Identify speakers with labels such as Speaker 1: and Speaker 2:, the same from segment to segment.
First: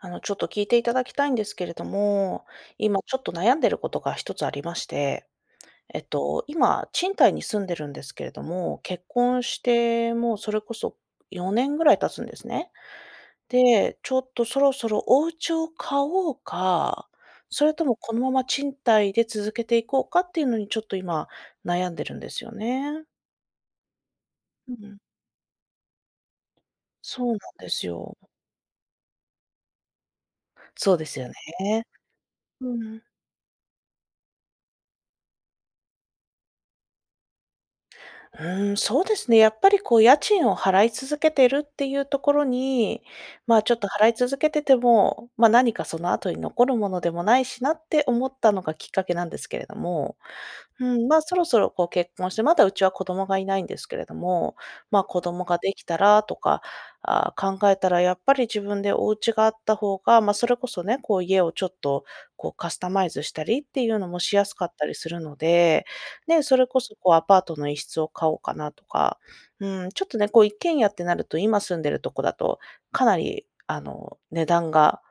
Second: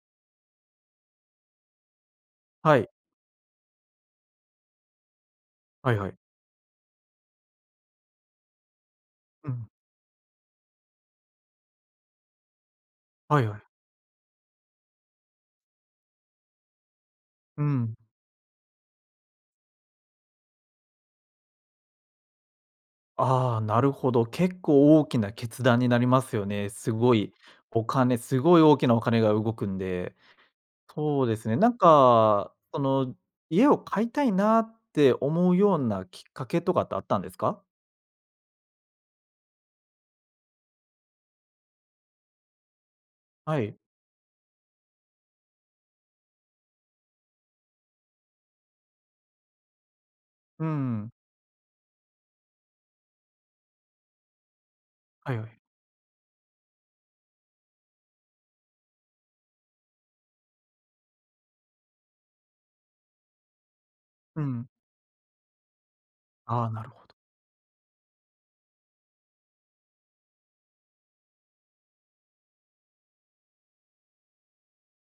Speaker 1: あの、ちょっと聞いていただきたいんですけれども、
Speaker 2: はい。
Speaker 1: 今ちょっと悩んでることが1つありまして、
Speaker 2: はい
Speaker 1: えっ
Speaker 2: はい。
Speaker 1: と、今賃貸に住んでるんですけれども、結婚
Speaker 2: う
Speaker 1: し
Speaker 2: ん。
Speaker 1: てもうそれこそ4年ぐらい経つんですね。
Speaker 2: はいはい。
Speaker 1: で、ちょっとそろそろお家を買おうか、
Speaker 2: う
Speaker 1: それと
Speaker 2: ん。
Speaker 1: もこのまま賃貸で続けていこうかっていうのに、ちょっと今悩んでるんですよね。
Speaker 2: ああ、なるほど、結
Speaker 1: うん。
Speaker 2: 構大きな決断になりますよね。すご
Speaker 1: そ
Speaker 2: い
Speaker 1: うなんです
Speaker 2: お
Speaker 1: よ。
Speaker 2: 金すごい大きなお金が動くんで。
Speaker 1: そうです
Speaker 2: そう
Speaker 1: よ
Speaker 2: ですね、なん
Speaker 1: ね。
Speaker 2: か、
Speaker 1: う
Speaker 2: あ
Speaker 1: ん。
Speaker 2: の、家を買いたいなって思うようなきっかけとかってあったんですか？
Speaker 1: うーん、そうですね。やっぱりこう家賃を払い続けてるっていうところに、ま
Speaker 2: は
Speaker 1: あちょ
Speaker 2: い。
Speaker 1: っと払い続けてても、ま、何かその後に残るものでもないしなって思ったのがきっかけなんですけれども
Speaker 2: うー
Speaker 1: ふん、
Speaker 2: ん。
Speaker 1: まあ、そろそろこう結婚してまだうちは子供がいないんですけれども、ま、子
Speaker 2: はいは
Speaker 1: 供
Speaker 2: い。
Speaker 1: ができたらとか、ああ、考えたらやっぱり自分でお家があった方が、ま、それこそね、こう家をちょっとこうカスタマイズしたりっていうのもし
Speaker 2: う
Speaker 1: やすか
Speaker 2: ん。
Speaker 1: ったりするので、ね、そ
Speaker 2: あ
Speaker 1: れ
Speaker 2: あ、
Speaker 1: こ
Speaker 2: なる
Speaker 1: そ、
Speaker 2: ほど。
Speaker 1: こう、アパートの1室を買おうかなとか、うーん、ちょっとね、こう一軒家ってなると、今住んでるとこだとかなり、あの、値段が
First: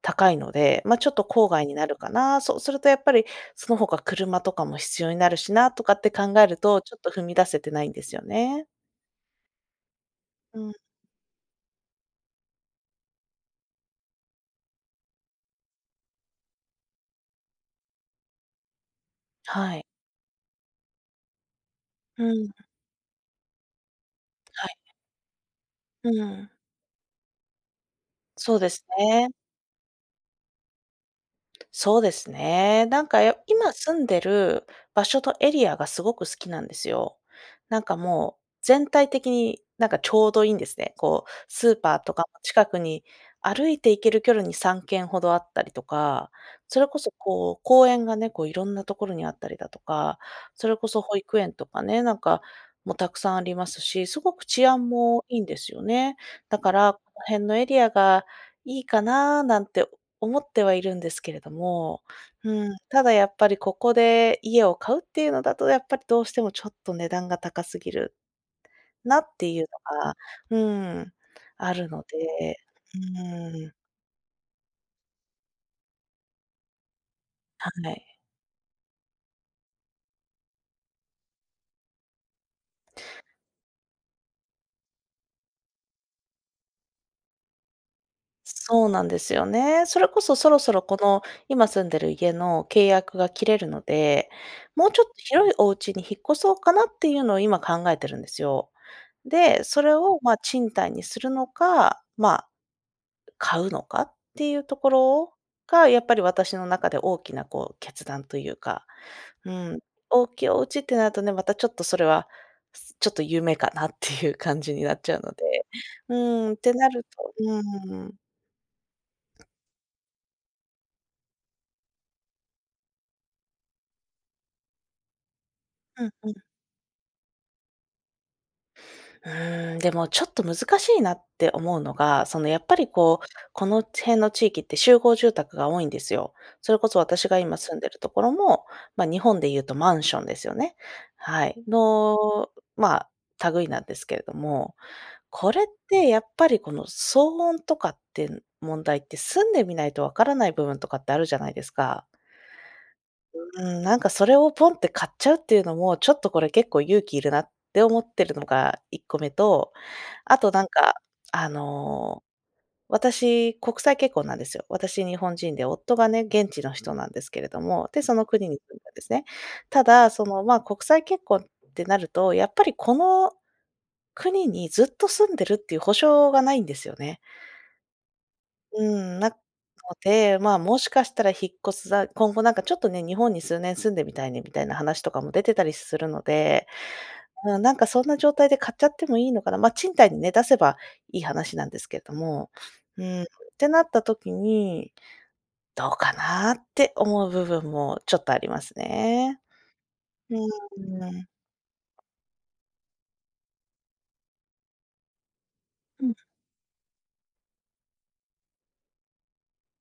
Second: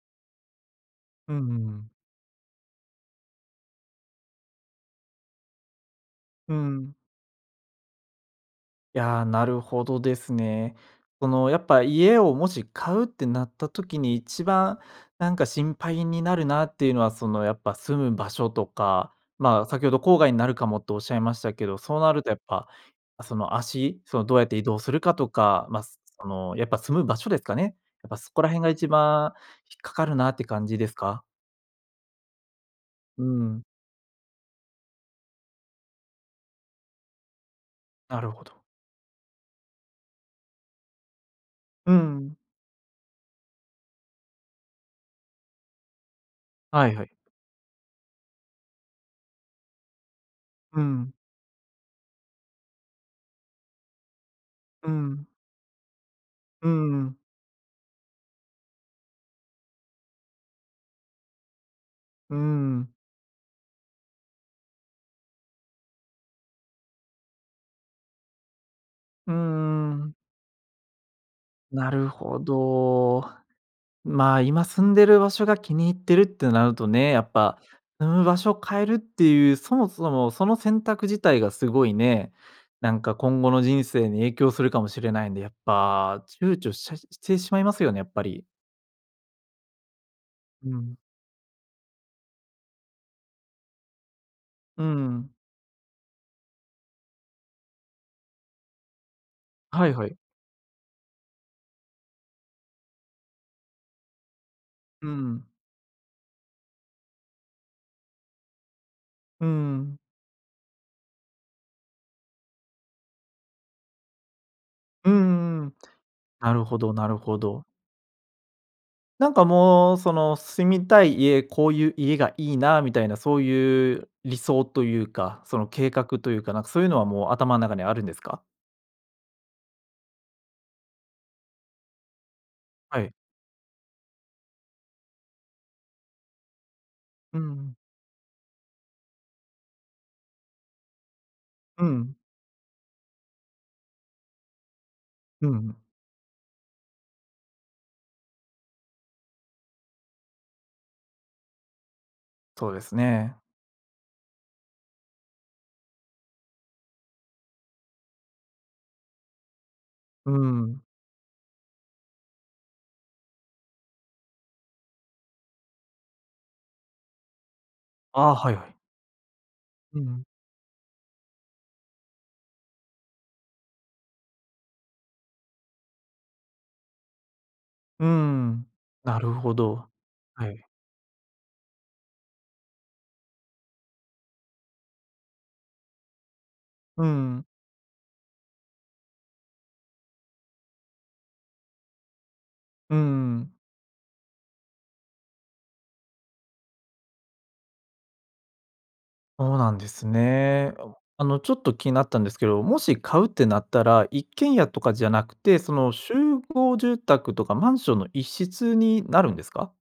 Speaker 1: 高いので、ま、ちょっと
Speaker 2: うん
Speaker 1: 郊
Speaker 2: う
Speaker 1: 外にな
Speaker 2: ん。
Speaker 1: るかな。そうするとやっぱりその他、車とかも必要になるしなとかって考え
Speaker 2: うー
Speaker 1: ると、
Speaker 2: ん。
Speaker 1: ちょっと踏み出せてないんですよね。
Speaker 2: いやあ、なるほどです
Speaker 1: う
Speaker 2: ね。
Speaker 1: ん。
Speaker 2: その、やっぱ、家をもし買うってなった時に、一番、なんか心配になるなっていうのは、その、やっぱ、住む場所とか、まあ、
Speaker 1: は
Speaker 2: 先
Speaker 1: い。
Speaker 2: ほど郊外になるかもって仰いましたけど、そうなる
Speaker 1: う
Speaker 2: とやっ
Speaker 1: ん。
Speaker 2: ぱ、その、足その、どうやって移
Speaker 1: はい。
Speaker 2: 動するかとか、まあ、す
Speaker 1: う
Speaker 2: そ
Speaker 1: ん。
Speaker 2: の、やっぱ、住む場所ですかね。やっぱ、そこら
Speaker 1: そう
Speaker 2: 辺
Speaker 1: で
Speaker 2: が
Speaker 1: す
Speaker 2: 一
Speaker 1: ね。
Speaker 2: 番引っかかるなって感じですか？
Speaker 1: そうですね。なんか、
Speaker 2: う
Speaker 1: よ
Speaker 2: ん。
Speaker 1: 今住んでる場所とエリアが、すごく好きなんですよ。なんか
Speaker 2: なる
Speaker 1: もう、
Speaker 2: ほど。
Speaker 1: 全体的に、なんか、ちょうどいいんですね。こう、スー
Speaker 2: う
Speaker 1: パーとか
Speaker 2: ん。
Speaker 1: も近くに歩いて行ける距離に3軒ほどあったりとか、それ
Speaker 2: はい
Speaker 1: こ
Speaker 2: はい。
Speaker 1: そこう、公園がね、こう、色んなところにあったりだとか。それ
Speaker 2: う
Speaker 1: こそ
Speaker 2: ん。
Speaker 1: 保育園とかね、なんかも沢山ありますし、すごく治安
Speaker 2: う
Speaker 1: も
Speaker 2: ん。
Speaker 1: いいんですよね。だ
Speaker 2: うー
Speaker 1: からこ
Speaker 2: ん。
Speaker 1: の辺のエリアがいいかな、なんて思ってはいるんですけれども。
Speaker 2: うー
Speaker 1: うーん、
Speaker 2: ん。
Speaker 1: ただやっぱりここで家を買うっていうのだとやっぱりどうしてもちょっと値段が高すぎるなっ
Speaker 2: う
Speaker 1: ていうの
Speaker 2: んう
Speaker 1: が、
Speaker 2: ん。
Speaker 1: うーん、ある
Speaker 2: な
Speaker 1: の
Speaker 2: るほ
Speaker 1: で、う
Speaker 2: ど。
Speaker 1: ーん。
Speaker 2: まあ、今住んでる場所が気に入ってるってなるとね、やっぱ、
Speaker 1: はんね
Speaker 2: う
Speaker 1: い。
Speaker 2: ん、場所を変えるっていう、そもそも、その選択自体がすごいね、なんか今後の人生に影響するかもしれないんで、やっぱ、躊躇しちゃしてしまいますよね、やっぱり。
Speaker 1: そうなんですよね。それこそ、そろ
Speaker 2: う
Speaker 1: そろ、こ
Speaker 2: ん。
Speaker 1: の今住んでる家の契約が切れるので、
Speaker 2: うー
Speaker 1: もうちょっと
Speaker 2: ん。
Speaker 1: 広いお家に引っ越そうかなっていうのを今考えてるんですよ。で、そ
Speaker 2: はい
Speaker 1: れ
Speaker 2: はい。
Speaker 1: を、ま、賃貸にするのか、ま、買うのかっていうとこ
Speaker 2: う
Speaker 1: ろ
Speaker 2: ん。
Speaker 1: が、やっぱり私の中で、大きな、こう、決断というか、
Speaker 2: うー
Speaker 1: うん。
Speaker 2: ん。
Speaker 1: 大きいお家ってなるとね、また、ちょっとそれは、ちょっと夢かなって いう感じになっ
Speaker 2: う
Speaker 1: ちゃうので。
Speaker 2: んうん。
Speaker 1: う
Speaker 2: な
Speaker 1: ん。っ
Speaker 2: る
Speaker 1: て
Speaker 2: ほ
Speaker 1: な
Speaker 2: ど
Speaker 1: る
Speaker 2: なる
Speaker 1: と
Speaker 2: ほ
Speaker 1: う
Speaker 2: ど。
Speaker 1: ん。
Speaker 2: なんかもうその住みたい家、こういう家がいいなみたいなそういう理想というか、その計
Speaker 1: う
Speaker 2: 画
Speaker 1: んう
Speaker 2: と
Speaker 1: ん。
Speaker 2: いうか、なんかそういうのはもう頭の中にあるんですか？
Speaker 1: うーん、でもちょっと難しいなって思うのが、その、やっぱり
Speaker 2: はい。
Speaker 1: こう、この辺の地域って集合住宅が多いんですよ。それこそ私
Speaker 2: う
Speaker 1: が今住
Speaker 2: ん。
Speaker 1: んでるところも、ま、日本で言うとマンションですよね。はい。
Speaker 2: うん。
Speaker 1: の、ま、類いなんですけれども、
Speaker 2: う
Speaker 1: これっ
Speaker 2: ん。
Speaker 1: てやっぱりこの騒音とかって問題って住んでみないと分からない部分とかってあるじゃないですか。
Speaker 2: そうですね。
Speaker 1: うーん、なんかそれをポンって買っちゃうっていうのも、ちょっとこれ結構勇気いるなって思っているのが1個目と、
Speaker 2: う
Speaker 1: あとなん
Speaker 2: ん。
Speaker 1: かあの私、国際結婚なんですよ。私日本人で夫がね、現地の人なんですけれども、で、その
Speaker 2: あ、
Speaker 1: 国
Speaker 2: はい
Speaker 1: に
Speaker 2: は
Speaker 1: 住
Speaker 2: い。
Speaker 1: んだんですね。た
Speaker 2: う
Speaker 1: だそ
Speaker 2: ん。
Speaker 1: のまあ国際結婚ってなると、やっぱりこの国にずっと住んでるっていう保証がないんですよね。
Speaker 2: うーん、
Speaker 1: う
Speaker 2: な
Speaker 1: ん、な
Speaker 2: る
Speaker 1: の
Speaker 2: ほど。
Speaker 1: で、
Speaker 2: は
Speaker 1: ま
Speaker 2: い。
Speaker 1: もしかしたら引っ越すだ今後なんかちょっとね、日本に数年住んでみたいねみたいな話とかも出てたりするので。
Speaker 2: うん。
Speaker 1: うん、なんかそんな状態で買っちゃってもいいのかな、ま、賃貸にね、出せばいい話なんですけれども、
Speaker 2: う
Speaker 1: うーん、っ
Speaker 2: ん。
Speaker 1: てなった時に、どうかなって思う部分もちょっとありますね。
Speaker 2: そうなんです
Speaker 1: う
Speaker 2: ね。あう、
Speaker 1: ー
Speaker 2: あ
Speaker 1: ん。
Speaker 2: の、ちょっと気になったんですけど、もし買うってなったら、一軒家とかじゃなくて、その
Speaker 1: う
Speaker 2: 集
Speaker 1: ん。
Speaker 2: 合住宅とかマンションの一室になるんですか？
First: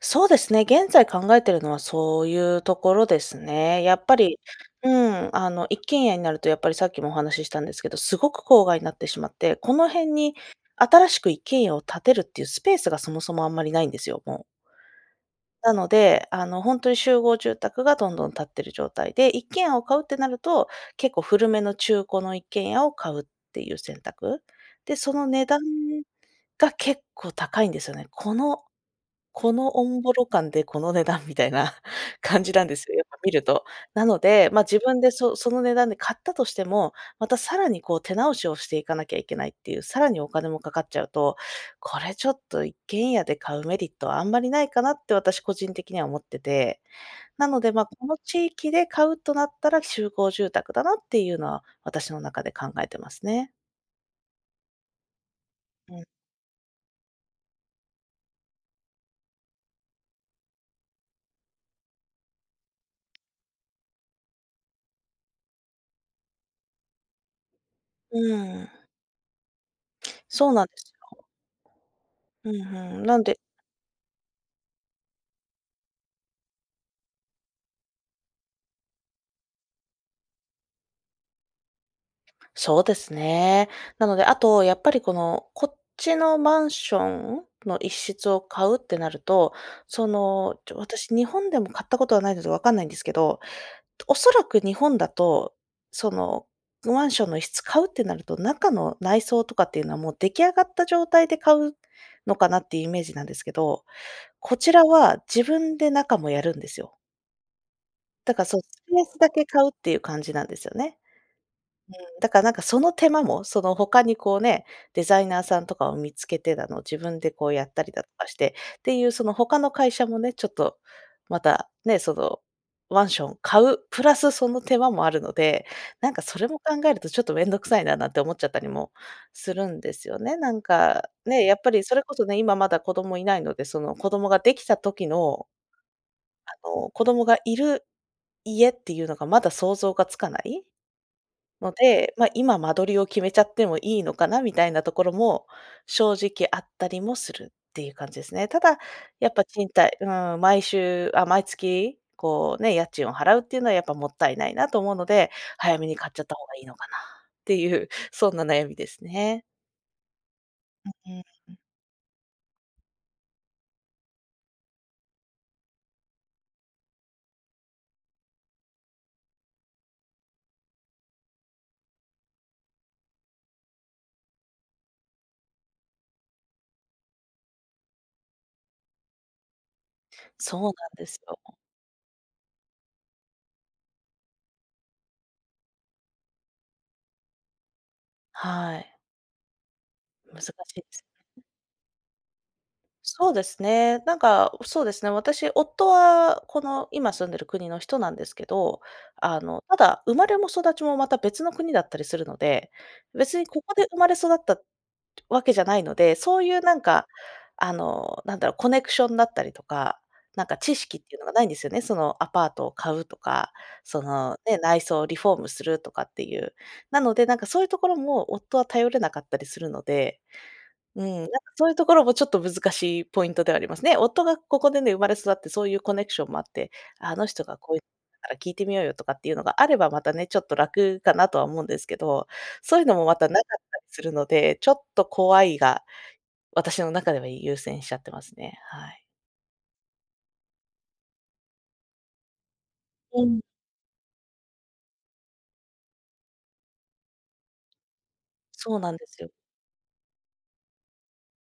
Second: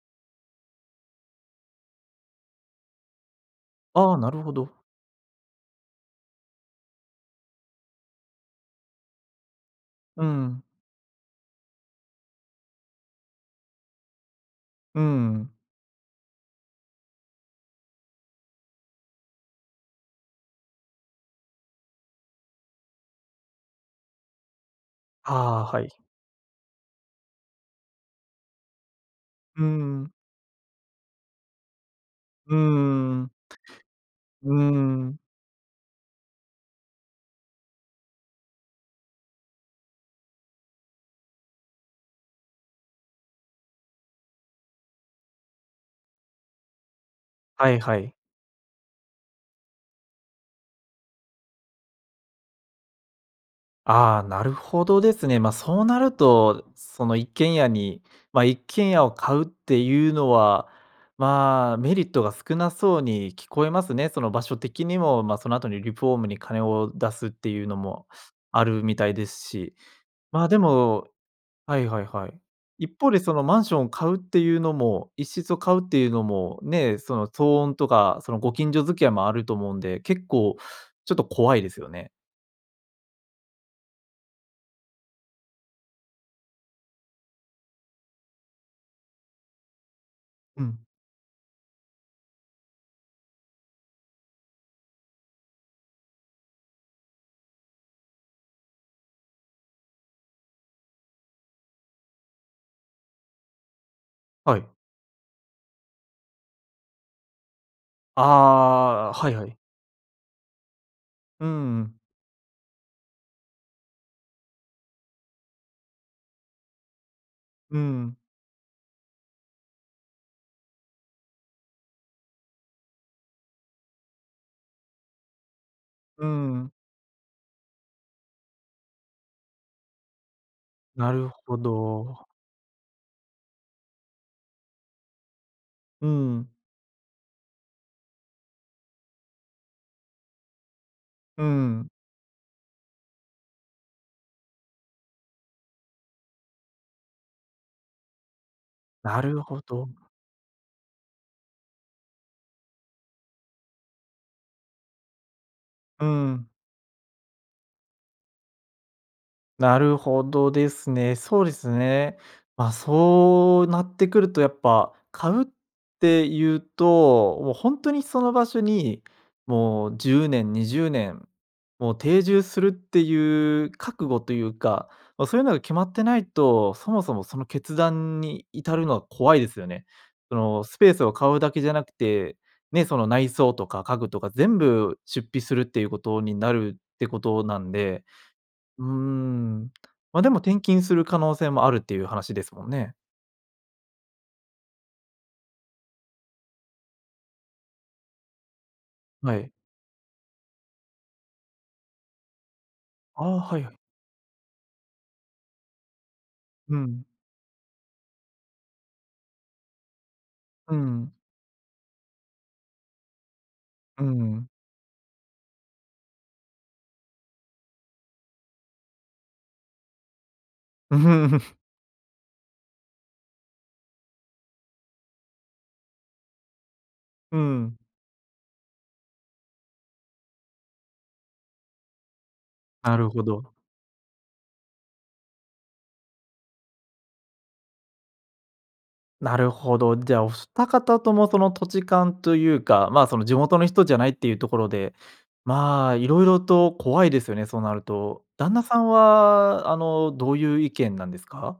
Speaker 1: そうですね、現在、考えているのはそういうところですね。やっ
Speaker 2: あ
Speaker 1: ぱ
Speaker 2: あ、な
Speaker 1: り
Speaker 2: るほど。
Speaker 1: うーん、あの、一軒家になると、やっぱりさっきもお話ししたんですけど、すごく郊外になってしまって、この辺
Speaker 2: う
Speaker 1: に
Speaker 2: ん。
Speaker 1: 新しく一軒家を建てるっていうスペースがそもそもあんまりないんですよ、もう。
Speaker 2: うん。
Speaker 1: なので、あのほんとに集合住宅がどんどん建っている状態で。一軒家を買うってなると、結構古めの中古の一軒家を買うっていう選択。で、その値段
Speaker 2: ああ、はい。
Speaker 1: が結構高いんですよね。この、こ
Speaker 2: うー
Speaker 1: のオンボ
Speaker 2: ん。
Speaker 1: ロ感でこの値段みたいな感じ
Speaker 2: う
Speaker 1: なんですよ、やっ
Speaker 2: ー
Speaker 1: ぱ見
Speaker 2: ん。
Speaker 1: ると。なの
Speaker 2: う
Speaker 1: で、
Speaker 2: ー
Speaker 1: まあ、自分で
Speaker 2: ん。
Speaker 1: そその値段で買ったとしても、また、さらにこう手直しをしていかなきゃいけないっていう、さらにお金も掛かっちゃうと、これちょっと一軒家で買うメリットはあんまりないかなって、私個人的には思ってて。なので、
Speaker 2: はい
Speaker 1: まあ、
Speaker 2: は
Speaker 1: こ
Speaker 2: い。
Speaker 1: の地域で買うとなったら、集合住宅だなっていうのは、私の中で考えてますね。
Speaker 2: ああ、なるほどですね。まあ、そう
Speaker 1: う
Speaker 2: な
Speaker 1: ん。
Speaker 2: ると、その、一軒家に、ま、一軒家を買うっていうのは、まあ、メリットが少なそうに聞こえますね。その場所的にも、ま、その後にリフォームに金を出すっていうのも
Speaker 1: うー
Speaker 2: ある
Speaker 1: ん。
Speaker 2: みたいですし。ま
Speaker 1: そ
Speaker 2: あ、
Speaker 1: う
Speaker 2: で
Speaker 1: なんです
Speaker 2: も
Speaker 1: よ。
Speaker 2: はいはいはい。
Speaker 1: ふんふ
Speaker 2: 一
Speaker 1: ん、
Speaker 2: 方
Speaker 1: な
Speaker 2: で、
Speaker 1: ん
Speaker 2: そ
Speaker 1: で
Speaker 2: のマンションを買うっていうのも、1室を買うっていうのもね、その、騒音とかその、ご近所付き合いもあると思うんで、結構ちょっと怖いですよね。
Speaker 1: そうですね。なので、あと、やっぱりこのこっちのマンションの1室を買うってなると、その、
Speaker 2: う
Speaker 1: ちょ
Speaker 2: ん。
Speaker 1: 私、日本でも買ったことはないので、分かんないんですけど、おそらく日本だとそのマンションの1室買うってなると、中の内装とかっていうのはもう出来上がった状態で買うのかなっていうイメージなんですけど、こ
Speaker 2: はい。
Speaker 1: ちらは自分で中もやるんですよ。
Speaker 2: あ
Speaker 1: だからそう、スペー
Speaker 2: あ、あ、
Speaker 1: スだ
Speaker 2: はい
Speaker 1: け
Speaker 2: はい。
Speaker 1: 買うっていう感じなんですよね。
Speaker 2: うんうん。
Speaker 1: うん、だからなんかその手間も、その他にこうね、デザイナーさんとかを見つけてだの自分でこうやっ
Speaker 2: う
Speaker 1: たりだと
Speaker 2: ん。
Speaker 1: かしてっていうその他の会社もね、ちょっと、また、ね、そのマンションを買うプラスその手間もあるので、なんか
Speaker 2: うー
Speaker 1: それも
Speaker 2: ん。
Speaker 1: 考えるとちょっと面倒くさいななんて思っちゃったりもするんですよね、なんか、
Speaker 2: なる
Speaker 1: ね。や
Speaker 2: ほ
Speaker 1: っぱりそれこそ
Speaker 2: ど。
Speaker 1: ね、今まだ子供いないので、その子供ができた時の
Speaker 2: う
Speaker 1: あ
Speaker 2: ん。
Speaker 1: の、子供がいる家っていうのがまだ想像がつかない
Speaker 2: う
Speaker 1: の
Speaker 2: ん。
Speaker 1: で、ま、今間取りを決めちゃってもいいのかなみたいなところも正直あったりもするっていう感じですね。ただ、
Speaker 2: な
Speaker 1: やっ
Speaker 2: る
Speaker 1: ぱ
Speaker 2: ほ
Speaker 1: 賃
Speaker 2: ど。
Speaker 1: 貸うーん、毎週あ、毎月こうね、家賃を払うっていうのはやっぱもったいないなと思うので、早めに
Speaker 2: う
Speaker 1: 買っちゃった方
Speaker 2: ん。
Speaker 1: がいいのかなっていうそんな悩みですね。
Speaker 2: なるほどで
Speaker 1: う
Speaker 2: すね。
Speaker 1: う
Speaker 2: そう
Speaker 1: う
Speaker 2: で
Speaker 1: ん。
Speaker 2: すね。まあそうなってくるとやっぱ、買うっていうと、もうほんとにその場所に、もう10年、20年、もう定住するっていう覚悟というか、ま、そういうのが決まってないと、そもそもその決断に至るのは怖いですよね。そ
Speaker 1: そう
Speaker 2: の、
Speaker 1: なん
Speaker 2: スペース
Speaker 1: で
Speaker 2: を
Speaker 1: す
Speaker 2: 買
Speaker 1: よ。
Speaker 2: うだけじゃなくて、ね、その内装とか家具とか全部出費するっていうことになるってことなんで
Speaker 1: は
Speaker 2: うー
Speaker 1: い。
Speaker 2: ん、ま、でも
Speaker 1: 難し
Speaker 2: 転
Speaker 1: い
Speaker 2: 勤
Speaker 1: で
Speaker 2: す
Speaker 1: す
Speaker 2: る可能
Speaker 1: ね。
Speaker 2: 性もあるっていう話ですもんね。
Speaker 1: そうですね。なんか、おそうですね、私夫は、この今住んでる国の人なんですけど、
Speaker 2: は
Speaker 1: あ
Speaker 2: い。
Speaker 1: の、ただ生まれも育ちもまた別の国だったりするので、
Speaker 2: ああ、
Speaker 1: 別に
Speaker 2: は
Speaker 1: こ
Speaker 2: いは
Speaker 1: こ
Speaker 2: い。
Speaker 1: で生まれ育ったわけじゃないので、そういうな
Speaker 2: う
Speaker 1: ん
Speaker 2: ん。
Speaker 1: か、あの、なんだろう、コネクションだったりとか、なんか
Speaker 2: う
Speaker 1: 知識っ
Speaker 2: ん。
Speaker 1: ていうのがないんですよね、その、アパートを買うとか、そ
Speaker 2: う
Speaker 1: の、
Speaker 2: ん。
Speaker 1: ね、内装をリフォームするとかっていう。なのでなんかそういうところも夫は頼れなかったりするので、
Speaker 2: う。
Speaker 1: うーん、なんか そういうところもちょっと難しいポイントではありますね。夫がここでね、生まれ育ってそういうコネクションもあって、あの
Speaker 2: う
Speaker 1: 人がこう
Speaker 2: ん。
Speaker 1: いうだから聞いてみようよとかっていうのがあればまたね、ちょっと楽かなとは思うんですけど、そういうの
Speaker 2: な
Speaker 1: も
Speaker 2: る
Speaker 1: ま
Speaker 2: ほ
Speaker 1: たなか
Speaker 2: ど。
Speaker 1: ったりするので、ちょっと怖いが、私の中では優先しちゃってますね。はい。
Speaker 2: なるほど。じゃあお2方ともその土地勘というか、まあそ
Speaker 1: う
Speaker 2: の地
Speaker 1: ん。
Speaker 2: 元の人じゃないっていうところで、まあ色々と怖いですよね、そうなると。旦那
Speaker 1: そ
Speaker 2: さ
Speaker 1: う
Speaker 2: ん
Speaker 1: なんですよ。
Speaker 2: はあの、どういう意見なんですか？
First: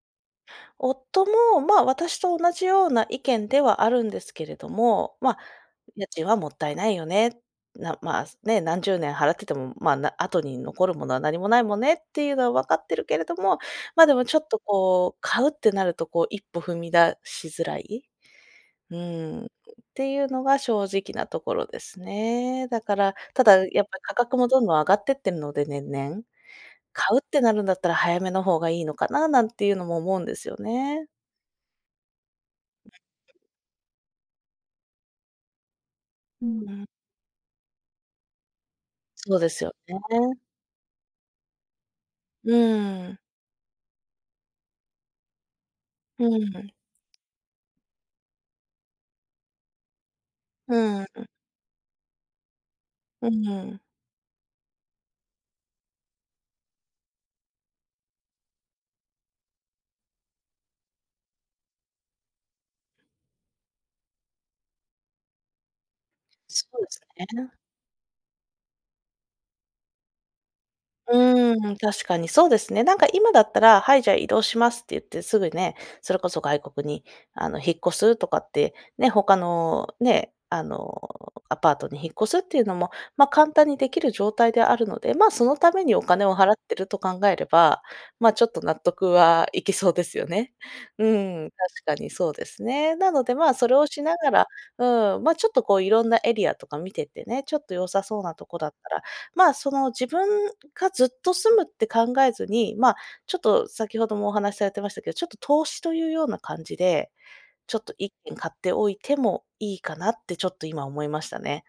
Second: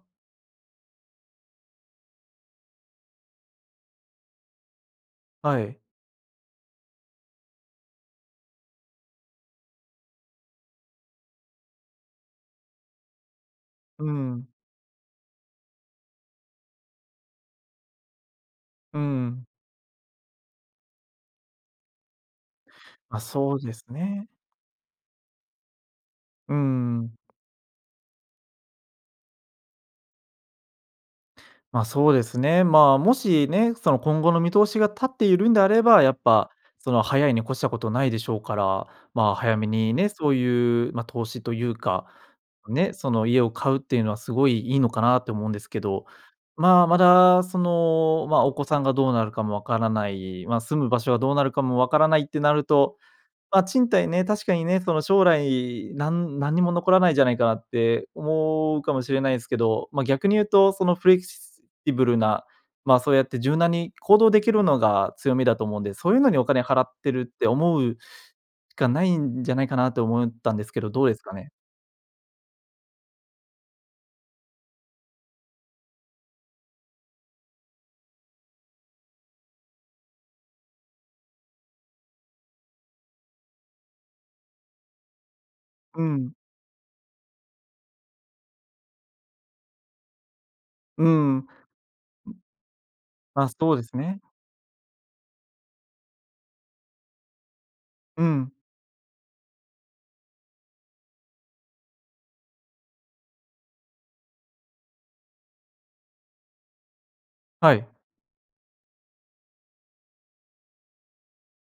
Speaker 1: 夫も、まあ、私と同じような意見ではあるんですけれども、ま、
Speaker 2: はい。
Speaker 1: 家賃はもったいないよね。な、ま、ね、何十年払ってても、ま、な、後に残るものは何もないもねっていうのはわかってるけれども、
Speaker 2: う
Speaker 1: ま、でも
Speaker 2: んう
Speaker 1: ちょ
Speaker 2: ん。
Speaker 1: っとこう、買うってなるとこう、一歩踏み出しづらい。う
Speaker 2: うんう
Speaker 1: ん、
Speaker 2: ん。
Speaker 1: っていうのが正直なところですね。だから、
Speaker 2: あ、
Speaker 1: た
Speaker 2: そう
Speaker 1: だ
Speaker 2: で
Speaker 1: や
Speaker 2: す
Speaker 1: っぱ、価
Speaker 2: ね。
Speaker 1: 格もどんどん上がってってんので、年々。
Speaker 2: うーん。
Speaker 1: 買うってなるんだったら早めのほうがいいのかな、なんていうのも思うんですよね。
Speaker 2: ま、そうですね、ま、もしね、その今後の見通しが立っているんであれば、やっ
Speaker 1: う
Speaker 2: ぱ、
Speaker 1: んうん。
Speaker 2: その、早いに越したことないでしょうから、ま、
Speaker 1: そうで
Speaker 2: 早
Speaker 1: す
Speaker 2: め
Speaker 1: よ
Speaker 2: にね、そう
Speaker 1: ね。
Speaker 2: いう、ま、投資というか、
Speaker 1: う
Speaker 2: ね、
Speaker 1: ー
Speaker 2: そ
Speaker 1: ん。
Speaker 2: の、家を買うっていうのはすごいいいのかなって思うんですけど。
Speaker 1: うん。
Speaker 2: まあ、まだその、ま、お子さんがどうなるかも分からない、ま、
Speaker 1: う
Speaker 2: 住む
Speaker 1: ん
Speaker 2: 場所は
Speaker 1: うん。
Speaker 2: どうなるかも分からないってなると、
Speaker 1: うん、
Speaker 2: ま、
Speaker 1: う。
Speaker 2: 賃貸ね、確かにね、その将来、なん何にも残らないじゃないかって思うかもしれないですけど、ま、逆に言うとそのフレキシブルな、ま、そうやって柔軟に行動できるのが強みだと思うんで、そういうのにお金
Speaker 1: そ
Speaker 2: 払
Speaker 1: うで
Speaker 2: っ
Speaker 1: す
Speaker 2: てるっ
Speaker 1: よ
Speaker 2: て
Speaker 1: ね。
Speaker 2: 思うしかないんじゃないかなと思ったんですけど、どうですかね。
Speaker 1: うーん、確かにそうですね。なんか今だったら、はい、じゃあ移動しますって言ってすぐね、それこそ外国に、あの引っ越すとかって、ね、ほかのね、あのアパートに引っ越すっていうのも、ま、簡単にできる状態であるので、ま、そのためにお
Speaker 2: う
Speaker 1: 金
Speaker 2: ん。
Speaker 1: を払ってると考えれば、ま、ちょっと納得はいきそうですよね。う
Speaker 2: うんうん。
Speaker 1: ん、確かにそうですね。なので、
Speaker 2: あ、
Speaker 1: ま、そ
Speaker 2: そ
Speaker 1: れ
Speaker 2: うで
Speaker 1: を
Speaker 2: す
Speaker 1: しな
Speaker 2: ね。
Speaker 1: がらうん、ま、ちょっとこういろんなエリアとか見ててね、ちょっと良さそう
Speaker 2: う
Speaker 1: なと
Speaker 2: ん。
Speaker 1: こだったら、ま、その、自分がずっと住むって考えずに、ま、ちょっと先ほどもお話されてましたけど、ちょっと投資というような感じで、
Speaker 2: は
Speaker 1: ちょっ
Speaker 2: い。
Speaker 1: と1軒買っておいてもいいかなって、ちょっと今思いましたね。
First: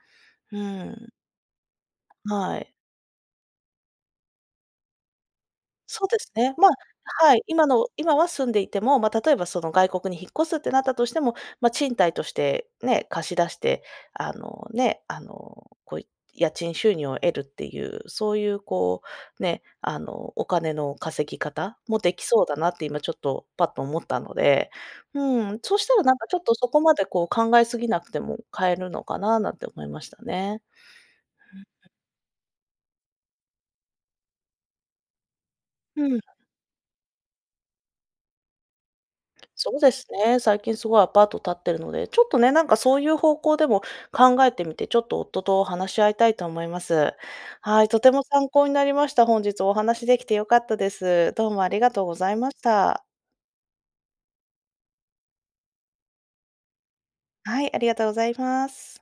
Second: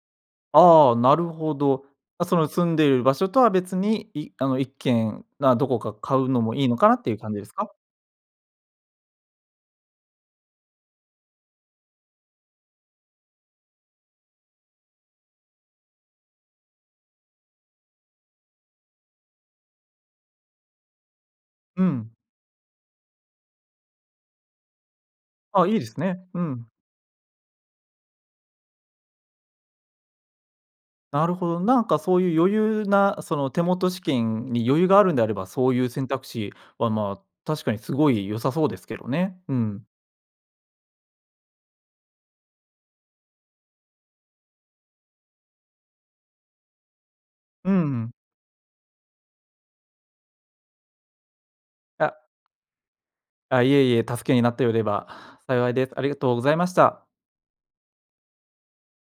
Speaker 1: う
Speaker 2: ああ、
Speaker 1: ん。
Speaker 2: なるほど。あ、その
Speaker 1: は
Speaker 2: 住
Speaker 1: い。
Speaker 2: んでいる場所とは別に、いあの1軒が、どこか
Speaker 1: そう
Speaker 2: 買
Speaker 1: で
Speaker 2: う
Speaker 1: す
Speaker 2: の
Speaker 1: ね。
Speaker 2: もい
Speaker 1: ま
Speaker 2: いのかなっていう感
Speaker 1: は
Speaker 2: じ
Speaker 1: い、
Speaker 2: です
Speaker 1: 今
Speaker 2: か？
Speaker 1: の今は住んでいても、ま、例えばその外国に引っ越すってなったとしても、ま、賃貸として、ね、貸し出して、あの、ね。あの、こう家賃収入を得るっていう、そういう、こうね、あのお金の稼ぎ方
Speaker 2: う
Speaker 1: もで
Speaker 2: ん。
Speaker 1: きそうだなって、今ちょっと、パッと思ったので。うん。
Speaker 2: あ、い
Speaker 1: そ
Speaker 2: い
Speaker 1: し
Speaker 2: で
Speaker 1: た
Speaker 2: す
Speaker 1: らなん
Speaker 2: ね。
Speaker 1: か、ちょ
Speaker 2: う
Speaker 1: っとそ
Speaker 2: ん。
Speaker 1: こまでこう考えすぎなくても、買えるのかな、なんて思いましたね。
Speaker 2: なるほど。なん
Speaker 1: うんうん。
Speaker 2: かそういう余裕な、その手元資金に余裕があるんであれば、そういう
Speaker 1: う
Speaker 2: 選
Speaker 1: ん。
Speaker 2: 択肢は、まあ、確かにすごい良さそうですけどね。う
Speaker 1: そう
Speaker 2: ん。
Speaker 1: ですね、最近すごいアパート建ってるので、ちょっとね、なんかそういう方向でも考えてみて、ちょっと夫と話し合いたいと思います。
Speaker 2: うん
Speaker 1: は
Speaker 2: う
Speaker 1: い、とて
Speaker 2: ん。
Speaker 1: も参考になりました。本日お話しできて良かったです。どうもありがとう
Speaker 2: い
Speaker 1: ご
Speaker 2: や
Speaker 1: ざいました。
Speaker 2: あ、いえいえ、助けになってよれば幸いです。ありがとうございました。
Speaker 1: はい、ありがとうございます。